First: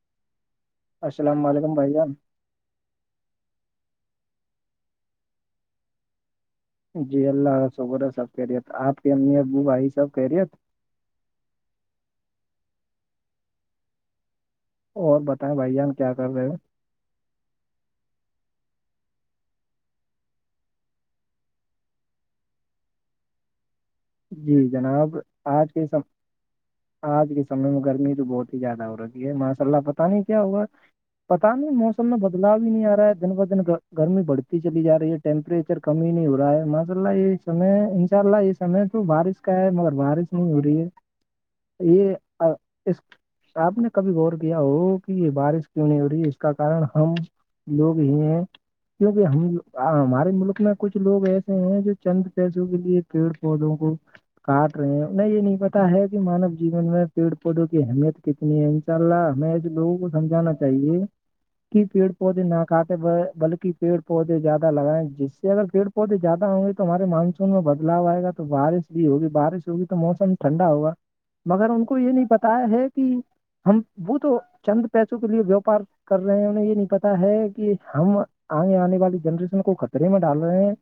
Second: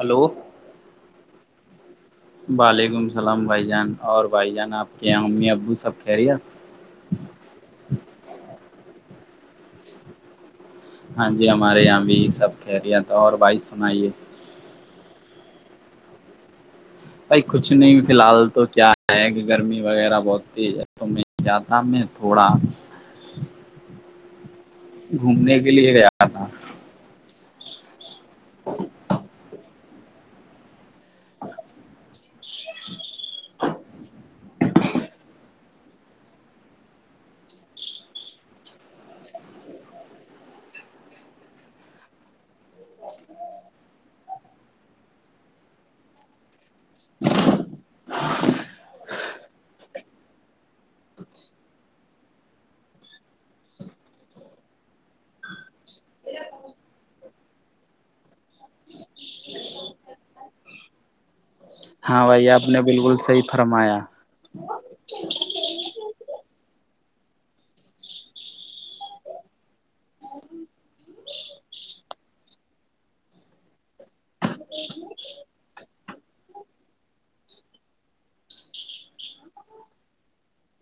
Hello السلام علیکم بھائی جان وعلیکم السلام بھائی جان اور بھائی جان آپ کے یہاں امی ابو سب خیریت جی اللہ شکر سب خیریت آپ کے امی ابو بھائی سب خیریت ہاں جی ہمارے یہاں بھی یہ سب خیریت اور بھائی سنائیے اور بتائیں بھائی جان کیا کر رہے ہو بھائی کچھ نہیں فی الحال تو کیا ہے کہ گرمی وغیرہ بہت تھی ہے تو کیا تھا میں تھوڑا جی جناب گھومنے آج کے لیے سم گیا آج کے سمے میں گرمی تو بہت ہی زیادہ ہو رہی ہے ماشاء اللہ پتاہ نہیں کیا ہوا پتا نہیں موسم میں بدلاؤ ہی نہیں آ رہا ہے دن ب دن گرمی بڑھتی چلی جا رہی ہے ٹٹیمپریچر کم ہی نہیں ہو رہا ہے ماشا اللہ یہ سنے انشاء اللہ سمے تو بارش کا ہے مگر بارش نہیں ہو رہی ہے یہ اس آپ نے کبھی غور کیا ہو کہ یہ بارش کیوں نہیں ہو رہی ہے اس کارن ہم لوگ ہی ہیں کیوںکہ ہم ہمارے ملک میں کچھ لوگ ایسے ہیں جو چند پیسوں کے لیے پودوں کو کاٹ رہے ہیں انہیں یہ نہیں پتا ہے کہ مانو جیون میں پیڑ پودوں کی اہمیت کتنی ہے انشاء اللہ ہمیں ایسے لوگوں کو سمجھانا چاہیے پیڑ ہاں پودے بھائی نا آپ نے کاٹے بالکل صحیح بلکہ فرمایا پیڑ پودے زیادہ لگائیں جس سے اگر پیڑ پودے زیادہ ہوں گے تو ہمارے مانسون میں بدلاؤ آئے گا تو بارش بھی ہوگی بارش ہوگی تو موسم ٹھنڈا ہوگا مگر ان کو یہ نہیں بتایا ہے کہ ہم وہ تو چند پیسوں کے لیے ویوپار کر رہے ہیں انہیں یہ نہیں پتا ہے کہ ہم آگے آنے والی جنریشن کو خطرے میں ڈال رہے ہیں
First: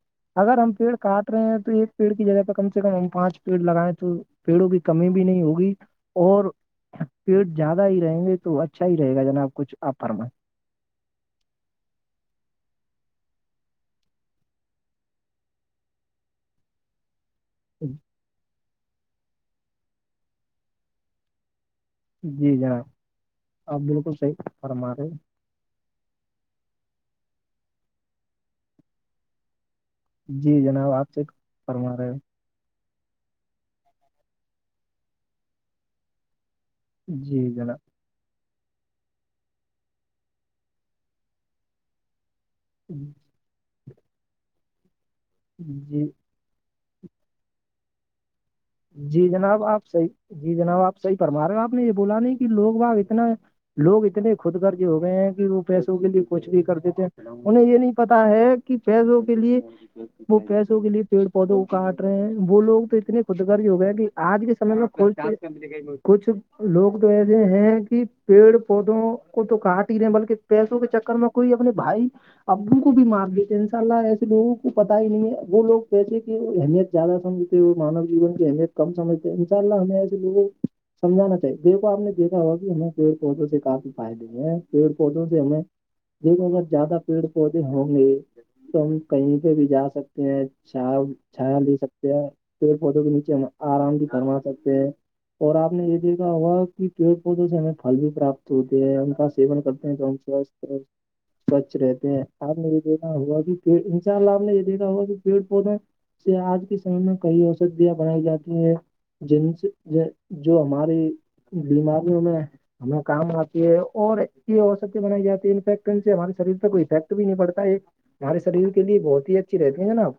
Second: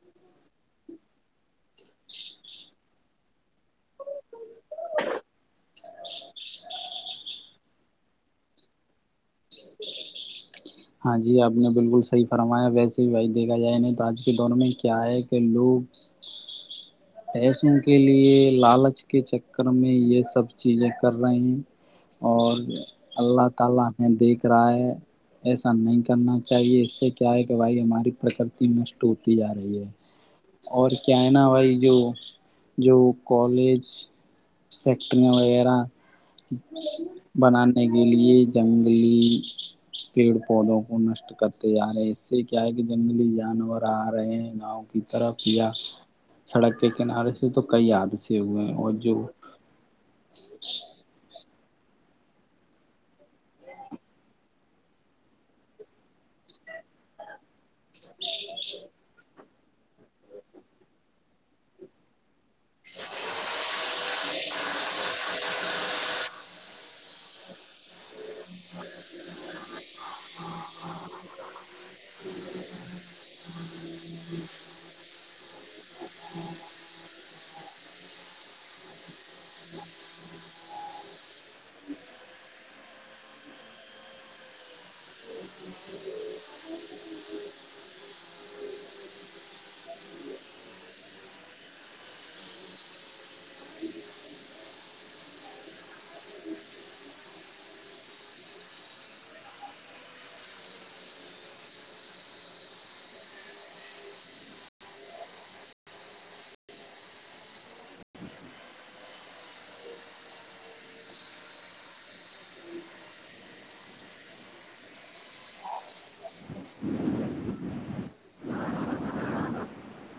اگر ہم پیڑ کاٹ رہے ہیں تو ایک پیڑ کی جگہ کم سے کم ہم پانچ پیڑ لگائے تو پیڑوں کی کمی بھی نہیں ہوگی اور پیٹر زیادہ ہی رہیں گے تو اچھا ہی رہے گا جناب کچھ آپ فرماے ہاں جی آپ نے بالکل صحیح فرمایا ویسے ہی بھائی دیکھا جائے نہیں تو آج کے دور میں کیا ہے کہ لوگ [inaudible] پیسوں کے لیے لالچ کے چکر میں یہ سب چیزیں کر رہے ہیں اور جی جناب اللہ آپ تعالی بالکل انہیں صحیح دیکھ رہا ہے فرما رہے ہیں۔ ایسا نہیں کرنا چاہیے اس سے کیا ہے کہ بھائی ہماری پر یکرتی نشٹ ہوتی جا رہی ہے جی اور جناب آپ کیا سے ہے نا بھائی جو فرما رہے ہو جو کالج فیکٹریاں وغیرہ جی جناب بنانے کے لیے جنگلی پیڑ پودوں کو نشٹ کرتے جا رہے ہیں اس سے کیا ہے کہ جنگلی جانور آ رہے ہیں گاؤں کی طرف یا جی سڑک کے کنارے سے تو کئی حادثے ہوئے ہیں اور جو جی جناب آپ صحیح جی جناب آپ صحیح فرما رہے ہو آپ نے یہ بولا نہیں کہ لوگ وہاں اتنا لوگ اتنے خود گرز ہی ہو گئے ہیں کہ وہ پیسوں کے لیے کچھ بھی کر دیتے ہیں انہیں یہ نہیں پتا ہے کہ پیسوں کے لیے وہ پیسوں کے لیے پیڑ پودوں کو کاٹ رہے ہیں وہ لوگ تو اتنے خود گر ز ہو گیا کہ آج کے سمےمیں کوئی کچھ لوگ تو ایسے ہیں کہ پیڑ پودوں کو تو کاٹ ہی رہے بلکہ پیسوں کے چکر میں کوئی اپنے بھائی ابو کو بھی مار دیتے ان شاء اللہ ایسے لوگوں کو پتا ہی نہیں ہے وہ لوگ پیسے کی اہمیت زیادہ سجھتے ہیں وہ مانو جیون کی اہمیت کم سجھتے ہیں انشاء اللہ ہمیں ایسے سمجھانا چاہیے دیکھو آپ نے دیکھا ہوا کہ ہمیں پیڑ پودوں سے کافی فائدے ہیں پیڑ پودوں سے ہمیں دیکھو اگر زیادہ پیڑ پودے ہوں گے تو ہم کہیں پہ بھی جا سکتے ہیں چھا چھا جا سکتے ہیں پیٹروں کے نیچے ہم آرام بھی فرما سکتے ہیں اور آپ نے یہ دیکھا ہوا کہ پیڑ پودوں سے ہمیں پھل بھی پراپت ہوتے ہیں ان کا سیون کرتے ہیں سے جی سوچھ رہتے تھے آپ نے یہ دیکھا ہوا کہ ان شاء اللہ آپ نے یہ دیکھا ہوا کہ پیڑ پودے [unintelligible] جی جو ہماری بیماری میں [unintelligible] ہمارے شریر لیے بہت ہی اچھی رہتی ہیں جناب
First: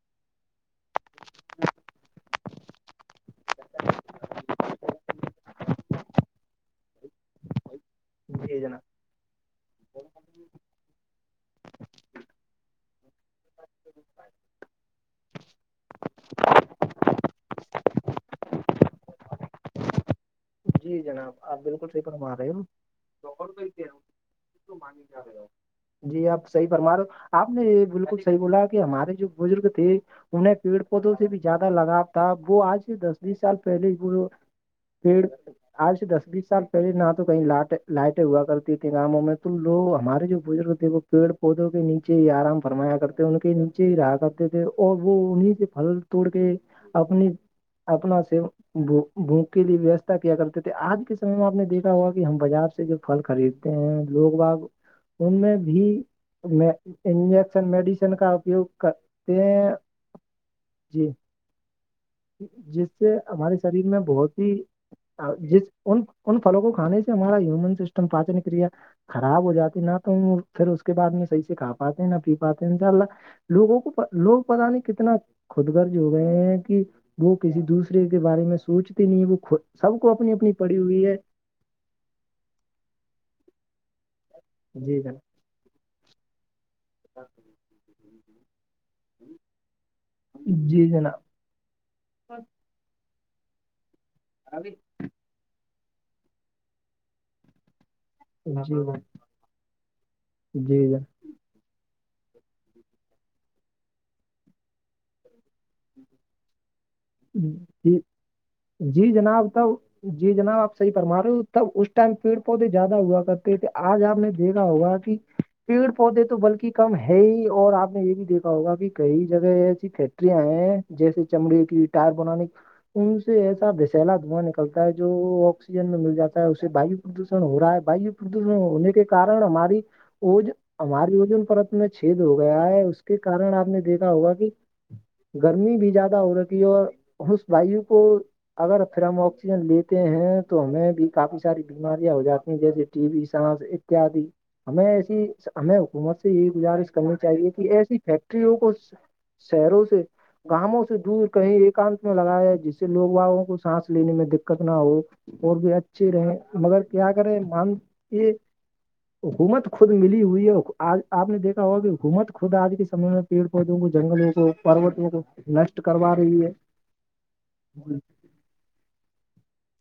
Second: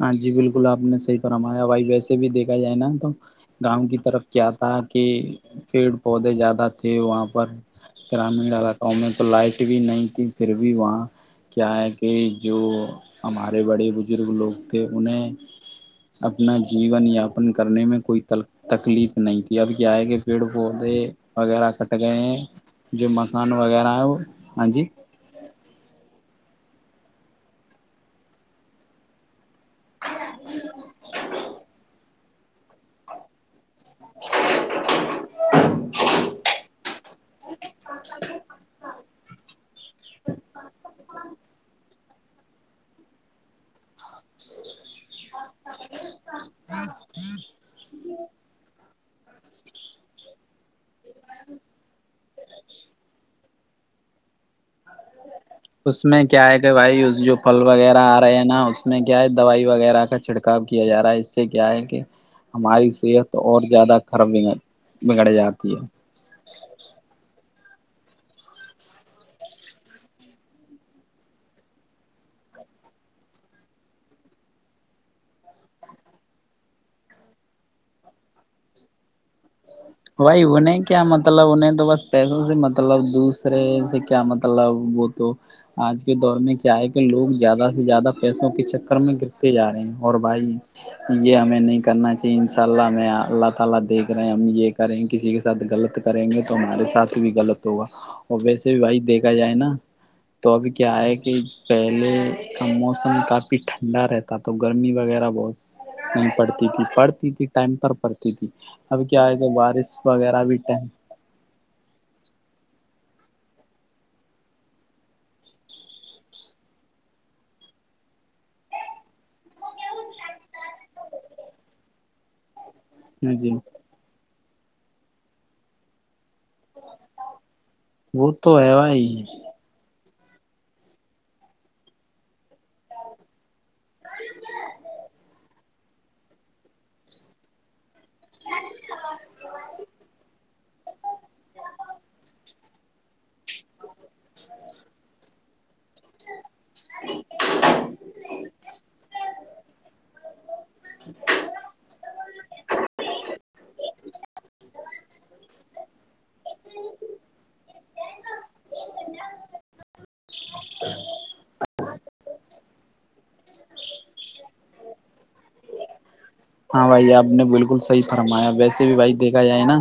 ہاں جی بالکل آپ نے صحیح فرمایا بھائی ویسے بھی دیکھا جائے نا تو گاؤں کی طرف کیا تھا کہ پیڑ پودے زیادہ تھے وہاں پر گرامین جی جناب علاقوں میں تو لائٹ بھی نہیں پھر بھی وہاں کیا ہے کہ جو ہمارے بڑے بزرگ لوگ کہ انہیں اپنا جیون یاپن کرنے میں کوئی تکلیف نہیں تھی اب کیا ہے کہ پیڑ پودے جی جناب آپ وغیرہ بالکل کٹ صحیح گئے فرما ہیں رہے ہو جو مکان وغیرہ ہے وہ ہاں جی [inaudible] جی آپ صحیح فرما رہا ہو آپ نے یہ بالکل صحیح بولا کہ ہمارے جو بزرگ تھے انہیں پیڑ پودوں سے بھی زیادہ لگاؤ تھا وہ آج دس بیس سال پہلے ہی پھر آج سے دس بیس سال پہلے نہ تو کہیں لاٹ لاٹیں ہوا کرتی تھی گؤوں میں تو لوگ ہمارے جو بزرگ تھے وہ پیڑ پودوں کے نیچے ہی آرام فرمایا کرتے تھے ان کے نیچے ہی رہا کرتے تھے اور وہ انہیں سے پھل توڑ کے اپنا سے بھک کے لیے وست کیا کرتے تھے آج کے سم میں آپ نے دیکھا ہوا کہ ہم بازار سے جو پل خریدتے ہیں لوگ باپ [unintelligible] اس میں کیا ہے کہ بھائی اس جو پھل انجیکشن وغیرہ میڈیسن آ کا رہے ہیں نا اپیوگ اس میں کیا ہے کرتے دوائی ہیں وغیرہ کا چھڑکا کااب کیا جا جی رہا ہے اس سے کیا ہے کہ جس ہماری سے صحت ہمارے اور شریر زیادہ میں خراب بہت ہی بگڑ بگڑ جس جاتی ہے ان ان فل کو کھے سے ہمارا ہن سسٹم پاچنکیا خراب ہو جاتی نہ تو پھر اس کے بعد میں صحیح سے کھا پاتے ہیں نہ پی پاتے ہیں انشاء اللہ لوگوں کو لوگ پتا نہیں کتنا خود گرج ہو گئے ہیں کہ وہ کسی دوسرے کے بارے میں سوچتے نہیں وہ سب کو اپنی بھائی اپنی پڑی انہیں کیا ہوئی ہے مطلب انیں تو بس پیسوں سے مطلب دوسرے سے کیا مطلب جی وہ جناب تو آج کے دور میں چے کہ لوگ زیادہ سے زیادہ پیسوں کے چکر میں گرتے جا رہے ہیں اور بھائی جی جناب یہ میں نہیں کرنا چاہیے ان شاء اللہ میں اللہ تعالا دیکھ رہے ہیں مجھے ایک یں کسی کے ساتھ غلط کریں گے تو ہمارے ساتھ بھی غلط ہوگا اور ویسے جی بھی جناب بھائی دیکھا جائے نا تو ابھی جی کیا آ جناب ہے کہ پہلے کا موسم کافی ٹھنڈا رہتا تو گرمی وغیرہ بہت نہیں پڑھتی تھی پڑھتی تھی ٹائم جی پر پڑتی تھی اب جی کیا آئے گ بات رس وغیرہ بھی مار تب اس ٹائم پیڑ پودے زیادہ ہوا کرتے تھے آج آپ نے دیکھا ہوگ پیڑ پودے تو بلکہ کم ہے ہی اور آپ نے یہ بھی دیکا ہوگا کہ کئی جگہ ایسی فیکٹریاں ہیں جیسے چمڑے کی ٹر بنانے ان سے جی ایسا دسلا دھواں نکلتا ہے جو آکسیجن میں مل جاتا اس سے واو پردوشن ہو رہا ہے واو وہ پردوشن تو ہے ہونے کے بھائی کن ہماری اج ہمار وجن پرت میں چھید ہو گیا ہے اس کے کن آپ نے دیکھا ہوگا کہ گرمی بھی زیادہ ہو رہی اور اس وایو کو اگر پھر ہم آکسیجن لیتے ہیں تو ہمیں بھی کافی ساری بیماریاں ہو جاتی جیسے ٹی وی سانس اتیادی ہمیں ایسی ہمیں حکومت سے یہ گزارش کرنی چاہیے کہ ایسی فیکٹریوں کو شہروں سے گاؤوں سے دور ت میں لگایا ہے جس سے لوگواوں کو سانس لینے میں دقت نہ ہو اور بھی اچھی رہے مگر کیا کریں مان یہ ہوکومت خود ملی ہوئی ہے آج آپ نے دیکھا ہوا کہ ہوکومت خود آج کے سمے میں پیڑ پودوں کو جنگلوں کو پروتوں کو نشٹ کروا رہی ہے ہاں بھائی آپ نے بالکل صحیح فرمایا ویسے بھی بھائی دیکھا جائے نا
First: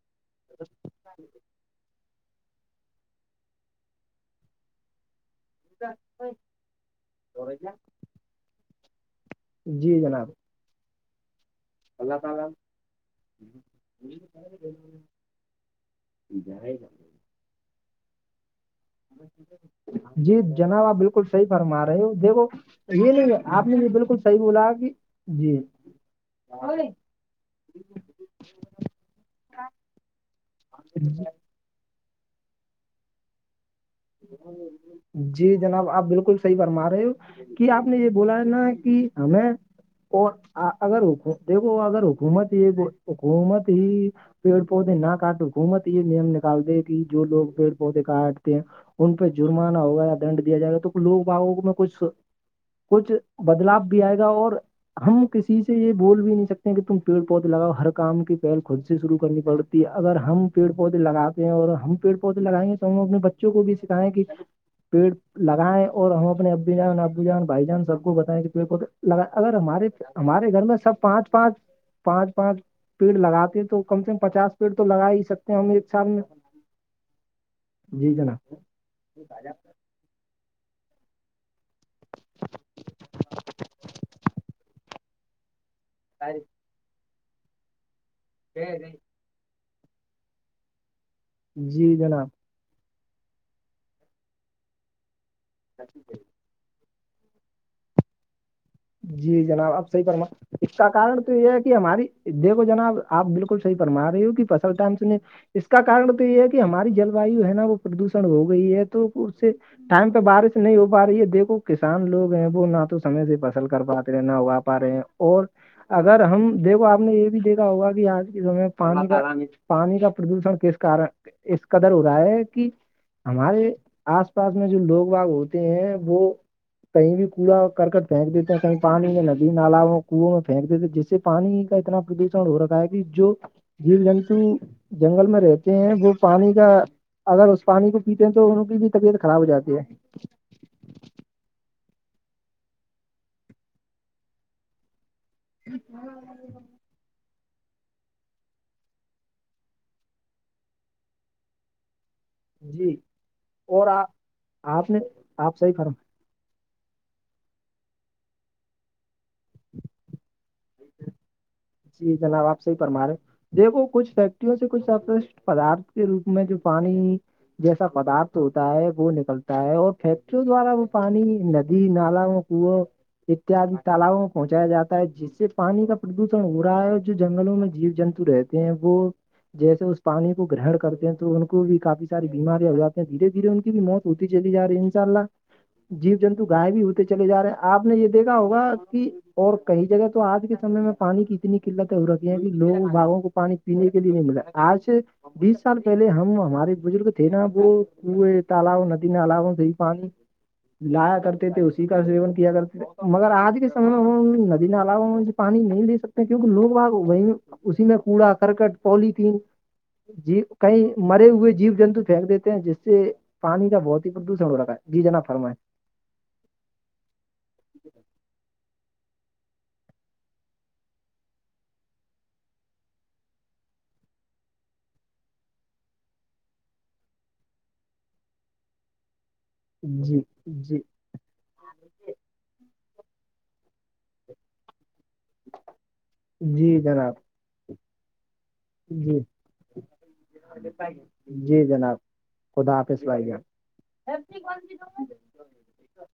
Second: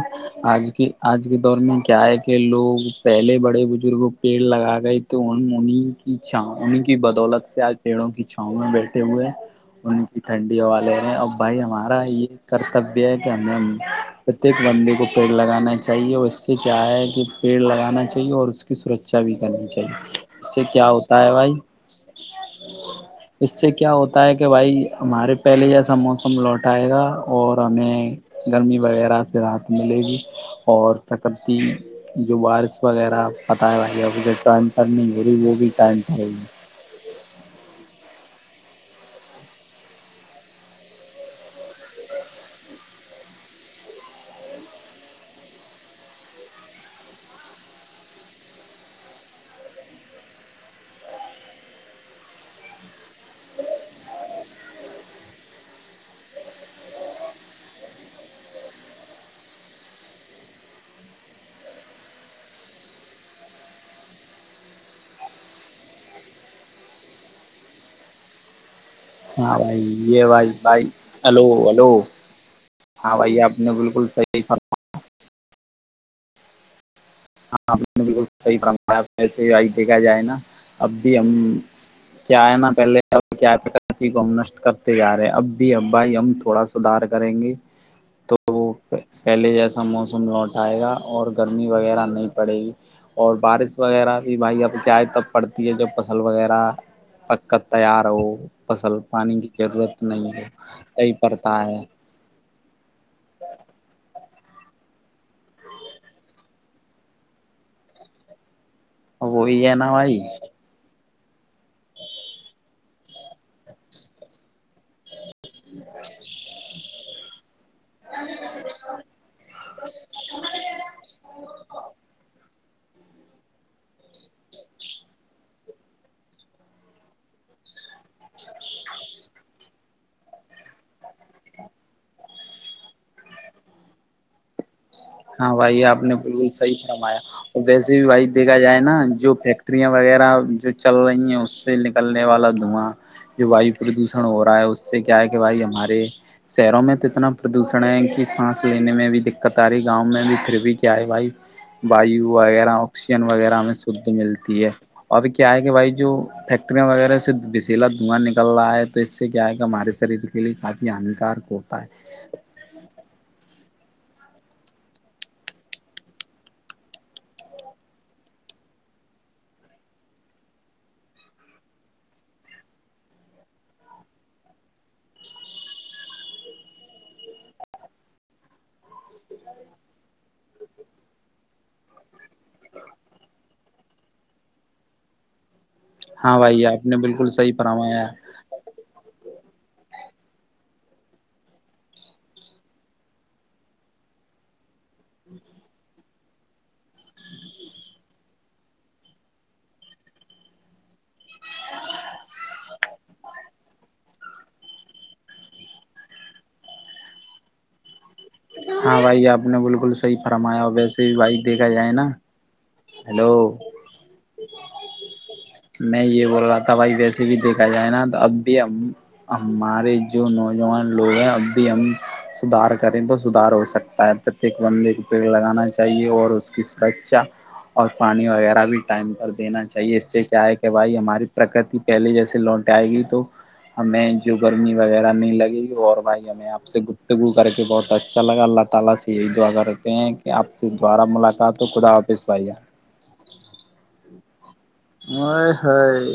آج کی آج کے دور میں کیا ہے لوگ پہلے بڑے بزرگ پیڑ لگا گئے تو ان ان کی چھاون کی بدولت سے آج پیڑوں کی چھاؤ میں بیٹھے ہوئے جی ان کی جناب ٹھنڈی والے ہیں اورب بھائی ہمارے ہمارا یہ کرتبیہ ہے کہ ہمیں پرتیک بندے کو پیڑ لگانا چاہیے اور سے کیا ہے کہ پیڑ لگانا چاہیے اور اس کی سرکچا بھی کرنی چاہیے جی اس سے جناب کیا آپ ہوتا بالکل ہے صحیح بھائی فرما رہے ہو دیکھو یہ نہیں ہے، اس آپ سے نے یہ کیا بالکل ہوتا ہے صحیح کہ بولا بھائی ہمارے جی پہلے جیسا موسم ہم لوٹائے گا اور ہمیں گرمی وغیرہ سے راحت ملے گی اور تپتی جو بارش وغیرہ پتا جی جناب آپ پر بالکل صحیح ہوگی فرما رہے ہو کہ آپ نے یہ بولا ہے نا کہ ہمیں اور اگر دیکھو اگر حکومت ہی حکومت ہی پیڑ پودے نہ کاٹ حکومت یہ نیم نکالتے کہ جو لوگ پیڑ پودے کاٹتے ہیں ان پہ جرمانہ ہوگا یا دنڈ دیا جائے گا تو لوگ باگوں میں کچھ کچھ بدلاؤ بھی آئے گا اور ہم کسی سے یہ بول بھی نہیں سکتے ہیں کہ تم پیڑ پودے لگاؤ ہر کام کی پہل خود سے شرو کرنی پڑ کہ اگر ہم پیڑ پودے لگاتے ہیں اور ہم پیڑ پودے لگائیں گے تو ہم اپنے بچوں کو بھی سکھائیں کہ پیڑ لگائیں اور ہم اپنے ابو جان ابو جان بھائی جان سب کو بتائیں کہ تے اگر ہاں بھائی ہمارے یہ بھائی ہمارے گھر میں بھائی سب پانچ ہلو پانچ ہلو پانچ پانچ پیڑ ہاں بھائی آپ لگاتے ہیں نے تو کم بالکل سے کم صحیح پچاس پیڑ فرمایا تو لگا ہی سکتے ہیں ہم ایک سال میں ہاں جی جناب صحیحسے دیکھا جائے نا اب بھی ہم کیا ہے نا پہلے ا کیا ہم نشٹ کرتے جا رہے ہیں اب ا بھائی ہم تھوڑا سدھار کریں گے تو جی وہ ج پہلے جیسا موسم لوٹ آئے گا اور گرمی جی وغیرہ جناب نہیں پڑے گی اور بارش وغیرہ بھی بھائی اب کیا ہے تب پڑتی ہے جب فصل وغیرہ پک کر تیار ہو فصل پانی جی کی جناب آب ضرورت صحیح فما نہیں ہے اس کا صحیح کارن تو یہ ہے پڑتا کہ ہماری دیکھو جناب آپ بالکل صحی فما رہی ہو کہ فصل م س اس کا کن تو یہ ہے کہ ہماری جل وایو ہے نا وہ پردوشن ہو گئی ہے تو اس سے وہی ہے نا ٹائم پہ بھائی بارش نہیں ہو پا رہی ہے دیکھو کسان لوگ ہیں وہ نہ تو سمے سے پ ل کر بات رہے نہ ہوا پا رہے ہیں اور اگر ہم دیکھو آپ نے یہ بھی دیکھا ہوگا کہ آج کے سمے میں پانی کا پانی کا پردوشن کس کارن اس قدر ہو رہا ہے کہ ہمارے آس پاس میں جو لوگ باغ ہوتے ہیں وہ کہیں بھی کوڑا کرکٹ پھینک دیتے ہیں کہیں پانی میں ندی نالا کنووں میں پھینک دیتے ہیں جس سے پانی کا اتنا پردوشن ہو رہا ہے کہ جو جییر جنتو جنگل میں ہاں رہتے بھائی ہیں آپ وہ نے بالکل پانی کا صحیح فرمایا اگر اور اس پانی ویسے کو بھی پیتے بھائی ہیں تو دیکھا ان کی جائے بھی نا طبیعت جو خراب ہو ف جاتی ہے فٹریاں وغیرہ جو چل رہی ہیں اس سے نکلنے والا دھواں جو وایو پردوشن ہو رہا ہے اس اس سے کیا ہے کہ بھائی ہمارے شہروں میں تو اتنا پردوشن ہے کی سانس لینے میں بھی دقت آ رہی ہے گاؤں میں بھی پھر بھی کیا ہے بھائی وایو وغیرہ جی آکسیجن وغیرہ ہمیں اور شدھ ملتی ہے آپ نے اورب کیا آپ ہے کہ صحیح بھائی فرم جو ٹیکٹریاں وغیرہ سے بسیلا دھواں نکل رہا ہے تو اس سے کیا ہے کہ ہمارے شریر کے لیے کافی ہانیکارک ہوتا ہے جی جناب آپ سےحی پرمارے دیکھو کچھ فیکٹریوں سے کچھ اپش پدارت کے روپ میں جو پانی جیسا پدارتھ ہوتا ہے وہ نکلتا ہے اور فیکٹریوں دوارا وہ پانی ندی نالا وہ اتیاد تالاب میں پہنچایا جاتا ہے جس سے پانی کا پردوش ہو رہا ہے جو جنگلوں میں جیو جنتو رہتے ہیں وہ جیسے اس پانی کو گرہن کرتے ہیں تو ان کو بھی کاف ساری بیماریاں ہو جاتی ہیں دھیرے دھیرے ان کی بھی موت تتی چلی جا رہے انسء اللہ جیب ہاں جنتو بھائی گائےب بھی آپ نے ہوتے چلے بالکل جا رہے صحیح ہیں آپ نے فرمایا یہ ہے۔ دیکھا ہوگا کہ اور کئی جگہ تو آج کے سمے میں پانی کی اتنی قلتیں ہو رتی ہیں لوگ باغوں کو پانی پینے کے لیے نہیں ملاے ہے آج سے بیس سال پہلے ہمارے بزرگ تھے نا وہ کئے تالؤ ندی نالؤ سے ہی پانی لایا کرتے تھے اسی کا سیون کیا کرتے تھے مگر آج کے سمے میں ندی نال پانی نہیں دے سکتے کیونکہ لوگگ وہی اسی میں کوڑا کرکٹ ہاں بھائی پولیتین آپ نے بالکل صحیح ج فرمایا اور کئی ویسے بھی مرے بھائی ہوئے دیکھا جیو جائے جنتو نا پھینک دیتے ہیں جس سے ہیلو پانی کا بہت ہی پردوشن ہو رہا ہے جی جناب فرمائے میں یہ بول رہا تھا بھائی ویسے بھی دیکھا جائے نا اب بھی ہم ہمارے جو نوجوان لوگ ہیں اب بھی ہم سدار کریں تو سدھار ہو سکتا ہے پرتیک بندے کو پیڑ لگانا چاہیے اور اس کی سرکچا اور پانی وغیرہ بھی ٹائم پر دینا چاہیے اس جی سے کیا ہے کہ جی بھائی ہماری پرکتی پہلے جیسے لوٹ آئے گی تو ہمیں جو گرمی وغیرہ نہیں لگی اور بھائی ہمیں آپ سے جی جناب گفتگو کر کے بہت اچھا لگا اللہ اللہ سے جی یہی دعا کرتے ہیں کہ اپ سے دوبارہ ملاقات ہو جی خدا جناب حافظ بھائی [unintelligible] اے ہائے